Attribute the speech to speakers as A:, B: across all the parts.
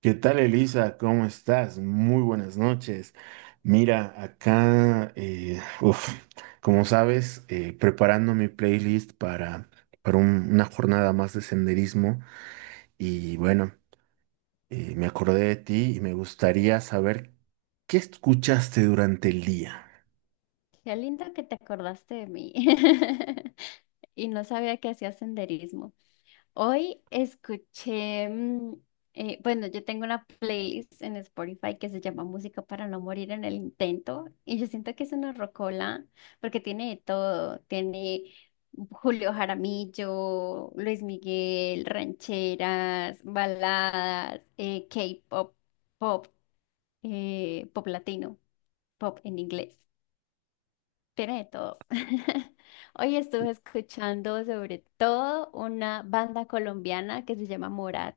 A: ¿Qué tal, Elisa? ¿Cómo estás? Muy buenas noches. Mira, acá, uf, como sabes, preparando mi playlist para una jornada más de senderismo y bueno, me acordé de ti y me gustaría saber qué escuchaste durante el día.
B: Qué lindo que te acordaste de mí. Y no sabía que hacía senderismo. Hoy escuché, mm, bueno, Yo tengo una playlist en Spotify que se llama Música para no morir en el intento. Y yo siento que es una rocola porque tiene de todo. Tiene Julio Jaramillo, Luis Miguel, rancheras, baladas, K-pop, pop, pop latino, pop en inglés. Tiene de todo. Hoy estuve escuchando sobre todo una banda colombiana que se llama Morat.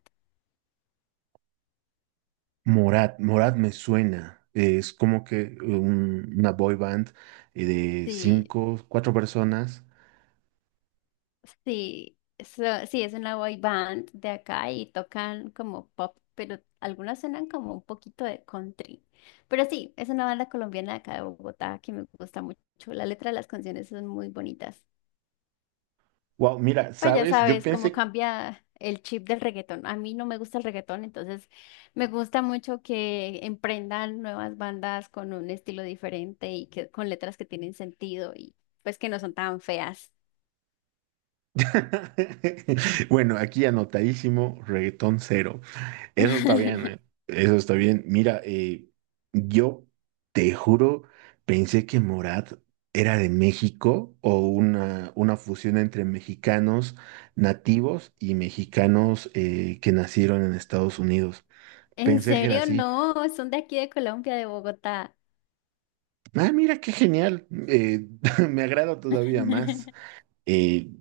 A: Morat, Morat me suena, es como que una boy band de
B: Sí,
A: cinco, cuatro personas.
B: Sí, sí, es una boy band de acá y tocan como pop, pero algunas suenan como un poquito de country. Pero sí, es una banda colombiana de acá de Bogotá que me gusta mucho. La letra de las canciones son muy bonitas.
A: Wow, mira,
B: Pues ya
A: ¿sabes? Yo
B: sabes cómo
A: pensé.
B: cambia el chip del reggaetón. A mí no me gusta el reggaetón, entonces me gusta mucho que emprendan nuevas bandas con un estilo diferente y que con letras que tienen sentido y pues que no son tan feas.
A: Bueno, aquí anotadísimo, reggaetón cero. Eso está bien, ¿eh? Eso está bien. Mira, yo te juro, pensé que Morat era de México o una fusión entre mexicanos nativos y mexicanos que nacieron en Estados Unidos.
B: En
A: Pensé que era
B: serio,
A: así.
B: no, son de aquí de Colombia, de Bogotá.
A: Ah, mira, qué genial. Me agrada todavía más. eh,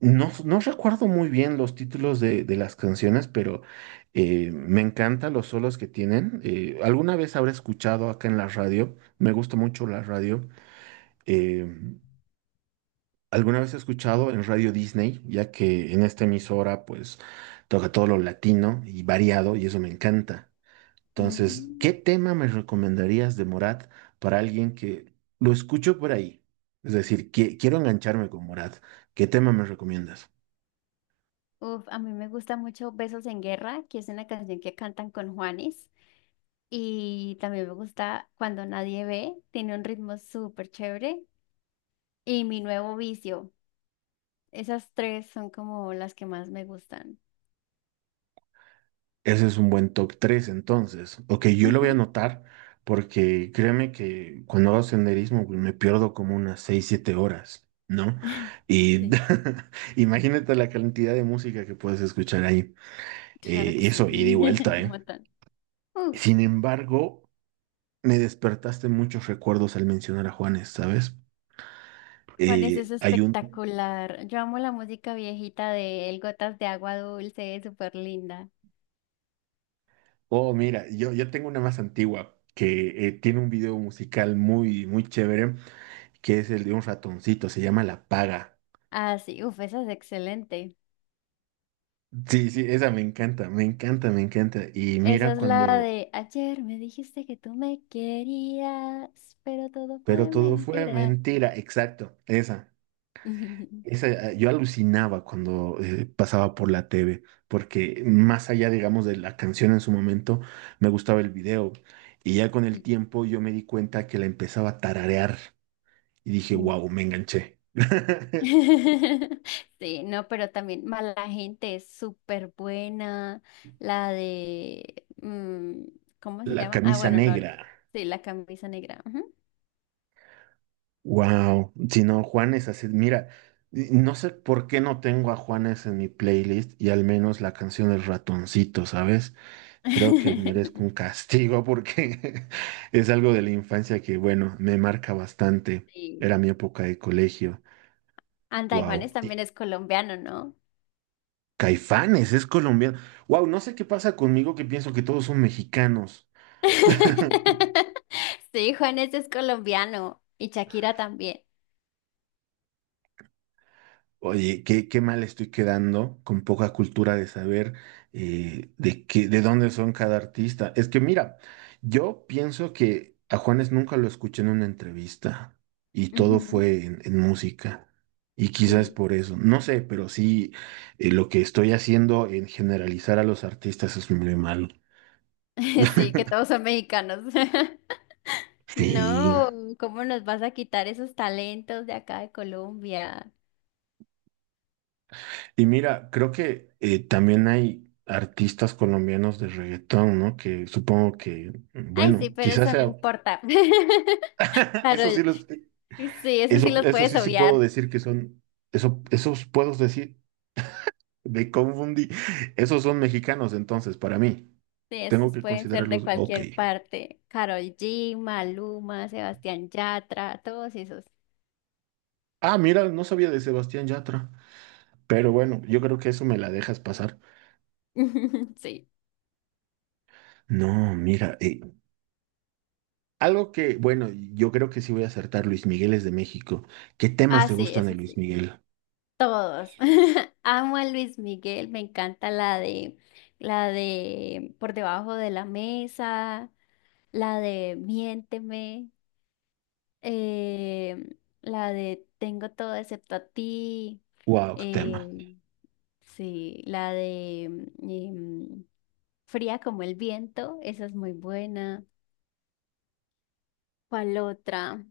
A: no recuerdo muy bien los títulos de las canciones, pero me encantan los solos que tienen. Alguna vez habré escuchado acá en la radio, me gusta mucho la radio. eh, alguna vez he escuchado en Radio Disney, ya que en esta emisora pues toca todo lo latino y variado y eso me encanta. Entonces, ¿qué
B: Mm.
A: tema me recomendarías de Morat para alguien que lo escucho por ahí? Es decir, quiero engancharme con Morat. ¿Qué tema me recomiendas?
B: Uf, a mí me gusta mucho Besos en Guerra, que es una canción que cantan con Juanes. Y también me gusta Cuando Nadie Ve, tiene un ritmo súper chévere. Y mi nuevo vicio. Esas tres son como las que más me gustan.
A: Ese es un buen top 3, entonces. Ok, yo lo
B: Ujú.
A: voy a anotar porque créeme que cuando hago senderismo güey, me pierdo como unas 6 7 horas, ¿no? Y
B: Sí,
A: imagínate la cantidad de música que puedes escuchar ahí.
B: claro que
A: Y eso,
B: sí.
A: ida y vuelta,
B: Un
A: ¿eh?
B: montón. Uf,
A: Sin embargo, me despertaste muchos recuerdos al mencionar a Juanes, ¿sabes?
B: Juan, es eso
A: Hay un...
B: espectacular. Yo amo la música viejita de el Gotas de Agua Dulce, es súper linda.
A: Oh, mira, yo tengo una más antigua que tiene un video musical muy chévere que es el de un ratoncito, se llama La Paga.
B: Ah, sí, uf, esa es excelente.
A: Sí, sí, esa me encanta, me encanta, me encanta. Y
B: Esa
A: mira
B: es la
A: cuando,
B: de ayer me dijiste que tú me querías, pero todo
A: pero
B: fue
A: todo fue
B: mentira.
A: mentira, exacto, esa. Esa, yo alucinaba cuando pasaba por la TV, porque más allá, digamos, de la canción en su momento, me gustaba el video. Y ya con el
B: Sí.
A: tiempo yo me di cuenta que la empezaba a tararear y dije, wow, me enganché.
B: Sí, no, pero también mala gente es súper buena. La de, mm, ¿cómo se
A: La
B: llama? Ah,
A: camisa
B: bueno, no.
A: negra.
B: Sí, la camisa negra. Ujú.
A: Wow, si no, Juanes, así, mira, y no sé por qué no tengo a Juanes en mi playlist y al menos la canción del ratoncito, ¿sabes? Creo que merezco un castigo porque es algo de la infancia que, bueno, me marca bastante.
B: Sí.
A: Era mi época de colegio.
B: Anda, y
A: Wow.
B: Juanes también es colombiano, ¿no?
A: Caifanes, es colombiano. Wow, no sé qué pasa conmigo que pienso que todos son mexicanos.
B: Sí, Juanes es colombiano y Shakira también.
A: Oye, qué mal estoy quedando con poca cultura de saber de qué, de dónde son cada artista. Es que mira, yo pienso que a Juanes nunca lo escuché en una entrevista y todo
B: Ujú.
A: fue en música. Y quizás
B: Sí.
A: por eso, no sé, pero sí, lo que estoy haciendo en generalizar a los artistas es muy malo.
B: Sí, que todos son mexicanos.
A: Sí.
B: No, ¿cómo nos vas a quitar esos talentos de acá de Colombia?
A: Y mira, creo que también hay artistas colombianos de reggaetón, ¿no? Que supongo que,
B: Ay, sí,
A: bueno,
B: pero
A: quizás
B: eso no
A: sea,
B: importa.
A: eso sí
B: Carol,
A: los,
B: sí, eso sí
A: eso,
B: los
A: eso
B: puedes
A: sí sí puedo
B: obviar.
A: decir que son, eso, esos puedo decir, me confundí, esos son mexicanos entonces, para mí,
B: Sí,
A: tengo
B: esos
A: que
B: pueden ser de
A: considerarlos, ok.
B: cualquier parte. Carol G, Maluma, Sebastián Yatra, todos esos.
A: Ah, mira, no sabía de Sebastián Yatra, pero bueno, yo creo que eso me la dejas pasar.
B: Sí.
A: No, mira, algo que, bueno, yo creo que sí voy a acertar, Luis Miguel es de México. ¿Qué temas
B: Ah,
A: te
B: sí,
A: gustan de
B: eso
A: Luis
B: sí.
A: Miguel?
B: Todos. Amo a Luis Miguel, me encanta la de Por debajo de la mesa, la de Miénteme, eh, la de Tengo todo excepto a ti.
A: Wow, qué tema.
B: em, Sí, la de em, Fría como el viento, esa es muy buena. ¿Cuál otra?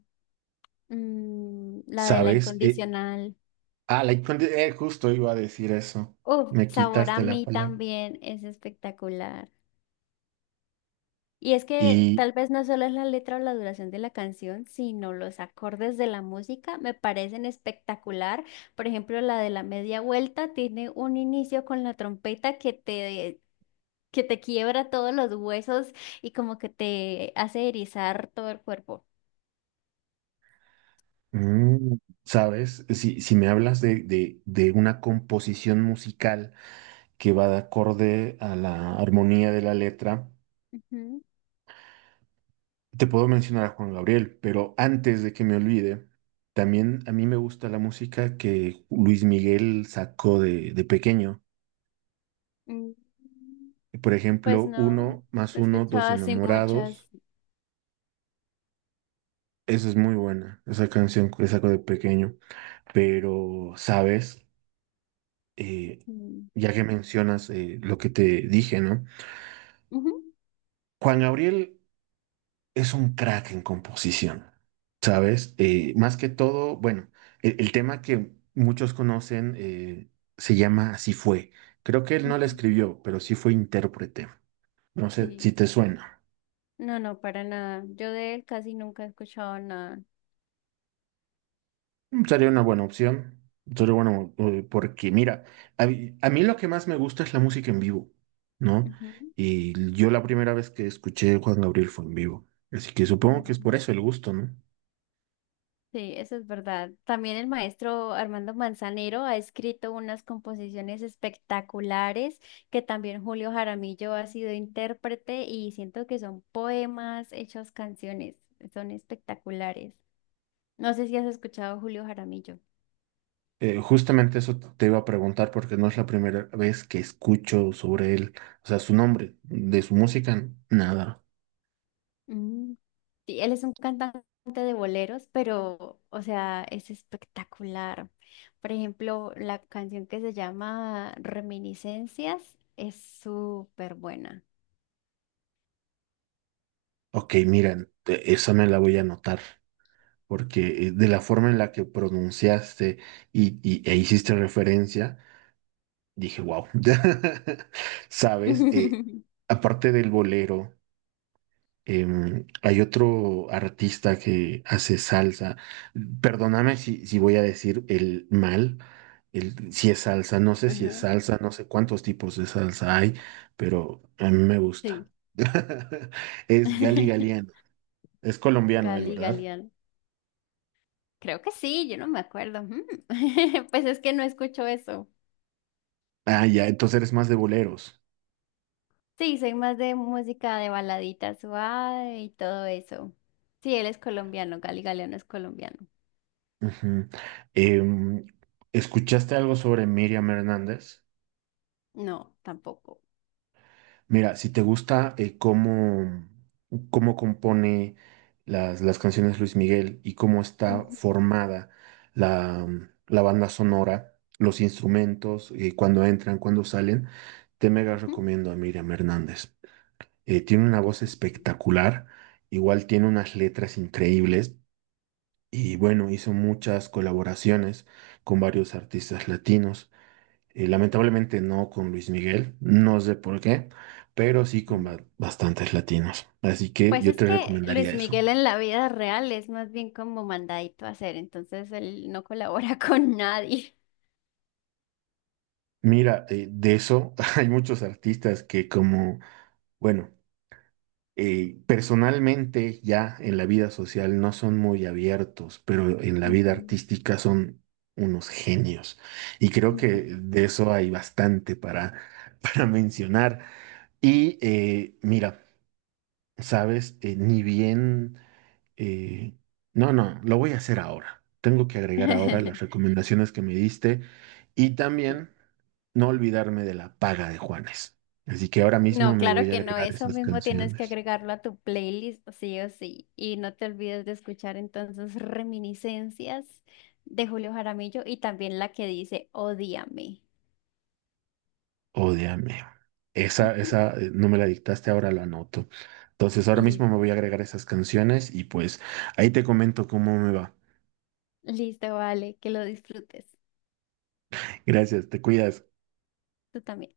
B: Mm, la de la
A: ¿Sabes?
B: incondicional.
A: Ah, justo iba a decir eso.
B: Uf,
A: Me
B: Sabor a
A: quitaste la
B: mí
A: palabra.
B: también es espectacular. Y es que
A: Y,
B: tal vez no solo es la letra o la duración de la canción, sino los acordes de la música me parecen espectacular. Por ejemplo, la de la media vuelta tiene un inicio con la trompeta que te quiebra todos los huesos y como que te hace erizar todo el cuerpo.
A: mm, ¿sabes? Si, si me hablas de una composición musical que va de acorde a la armonía de la letra,
B: Ujú.
A: te puedo mencionar a Juan Gabriel, pero antes de que me olvide, también a mí me gusta la música que Luis Miguel sacó de pequeño.
B: Mm,
A: Por
B: Pues
A: ejemplo,
B: no, no
A: Uno más
B: he
A: uno, dos
B: escuchado así muchas.
A: enamorados. Esa es muy buena, esa canción que saco de pequeño. Pero, ¿sabes? Eh,
B: Mm.
A: ya que mencionas lo que te dije, ¿no?
B: Ujú.
A: Juan Gabriel es un crack en composición, ¿sabes? Más que todo, bueno, el tema que muchos conocen se llama Así fue. Creo que él no la
B: Ujú.
A: escribió, pero sí fue intérprete. No sé
B: Sí.
A: si te suena.
B: No, no, para nada. Yo de él casi nunca he escuchado nada.
A: Mm, sería una buena opción. Sería bueno, porque mira, a mí lo que más me gusta es la música en vivo, ¿no?
B: Ujú.
A: Y yo la primera vez que escuché Juan Gabriel fue en vivo. Así que supongo que es por
B: Mm.
A: eso el gusto, ¿no?
B: Sí, eso es verdad. También el maestro Armando Manzanero ha escrito unas composiciones espectaculares que también Julio Jaramillo ha sido intérprete y siento que son poemas hechos canciones. Son espectaculares. No sé si has escuchado a Julio Jaramillo.
A: Justamente eso te iba a preguntar porque no es la primera vez que escucho sobre él, o sea, su nombre, de su música, nada.
B: Mm. Sí, él es un cantante de boleros, pero, o sea, es espectacular. Por ejemplo, la canción que se llama Reminiscencias es súper buena.
A: Ok, miren, esa me la voy a anotar, porque de la forma en la que pronunciaste e hiciste referencia. Dije, wow. ¿Sabes? Aparte del bolero, em, hay otro artista que hace salsa. Perdóname si, si voy a decir el mal, el, si es salsa, no sé si es
B: Ajá,
A: salsa, no sé cuántos tipos de salsa hay, pero a mí me gusta.
B: sí.
A: Es Gali Galiano. Es colombiano él,
B: Gali,
A: ¿verdad?
B: Galeano. Creo que sí, yo no me acuerdo. Mm. Pues es que no escucho eso.
A: Ah, ya, entonces eres más de boleros.
B: Sí, soy más de música de baladita suave y todo eso. Sí, él es colombiano, Gali Galeano es colombiano.
A: Ujú. Em, ¿escuchaste algo sobre Miriam Hernández?
B: No, tampoco.
A: Mira, si te gusta cómo, cómo compone las canciones Luis Miguel y cómo está
B: Ujú.
A: formada la, mm, la banda sonora, los instrumentos, cuando entran, cuando salen, te mega
B: Ujú.
A: recomiendo a Miriam Hernández. Tiene una voz espectacular, igual tiene unas letras increíbles y bueno, hizo muchas colaboraciones con varios artistas latinos. Lamentablemente no con Luis Miguel, no sé por qué, pero sí con
B: Mm.
A: bastantes latinos. Así que
B: Pues
A: yo
B: es
A: te
B: que Luis
A: recomendaría eso.
B: Miguel en la vida real es más bien como mandadito a hacer, entonces él no colabora con nadie.
A: Mira, de eso hay muchos artistas que como, bueno, personalmente ya en la vida social no son muy abiertos, pero en la vida
B: Ujú.
A: artística son unos genios. Y creo que
B: Ujú.
A: de eso hay bastante para, para mencionar. Y mira. ¿Sabes? Ni bien... eh, no, no, lo voy a hacer ahora. Tengo que agregar ahora las recomendaciones que me diste y
B: Sí.
A: también no olvidarme de la paga de Juanes. Así que ahora mismo
B: No,
A: me
B: claro
A: voy a
B: que no,
A: agregar
B: eso
A: esas
B: mismo tienes que
A: canciones.
B: agregarlo a tu playlist, sí o sí. Y no te olvides de escuchar entonces Reminiscencias de Julio Jaramillo y también la que dice Odíame.
A: Ódeame. Esa,
B: Ujú.
A: esa, no me la dictaste, ahora la anoto. Entonces ahora mismo me
B: Listo.
A: voy a agregar esas canciones y pues ahí te comento cómo me va.
B: Listo, vale, que lo disfrutes.
A: Gracias, te cuidas.
B: Tú también.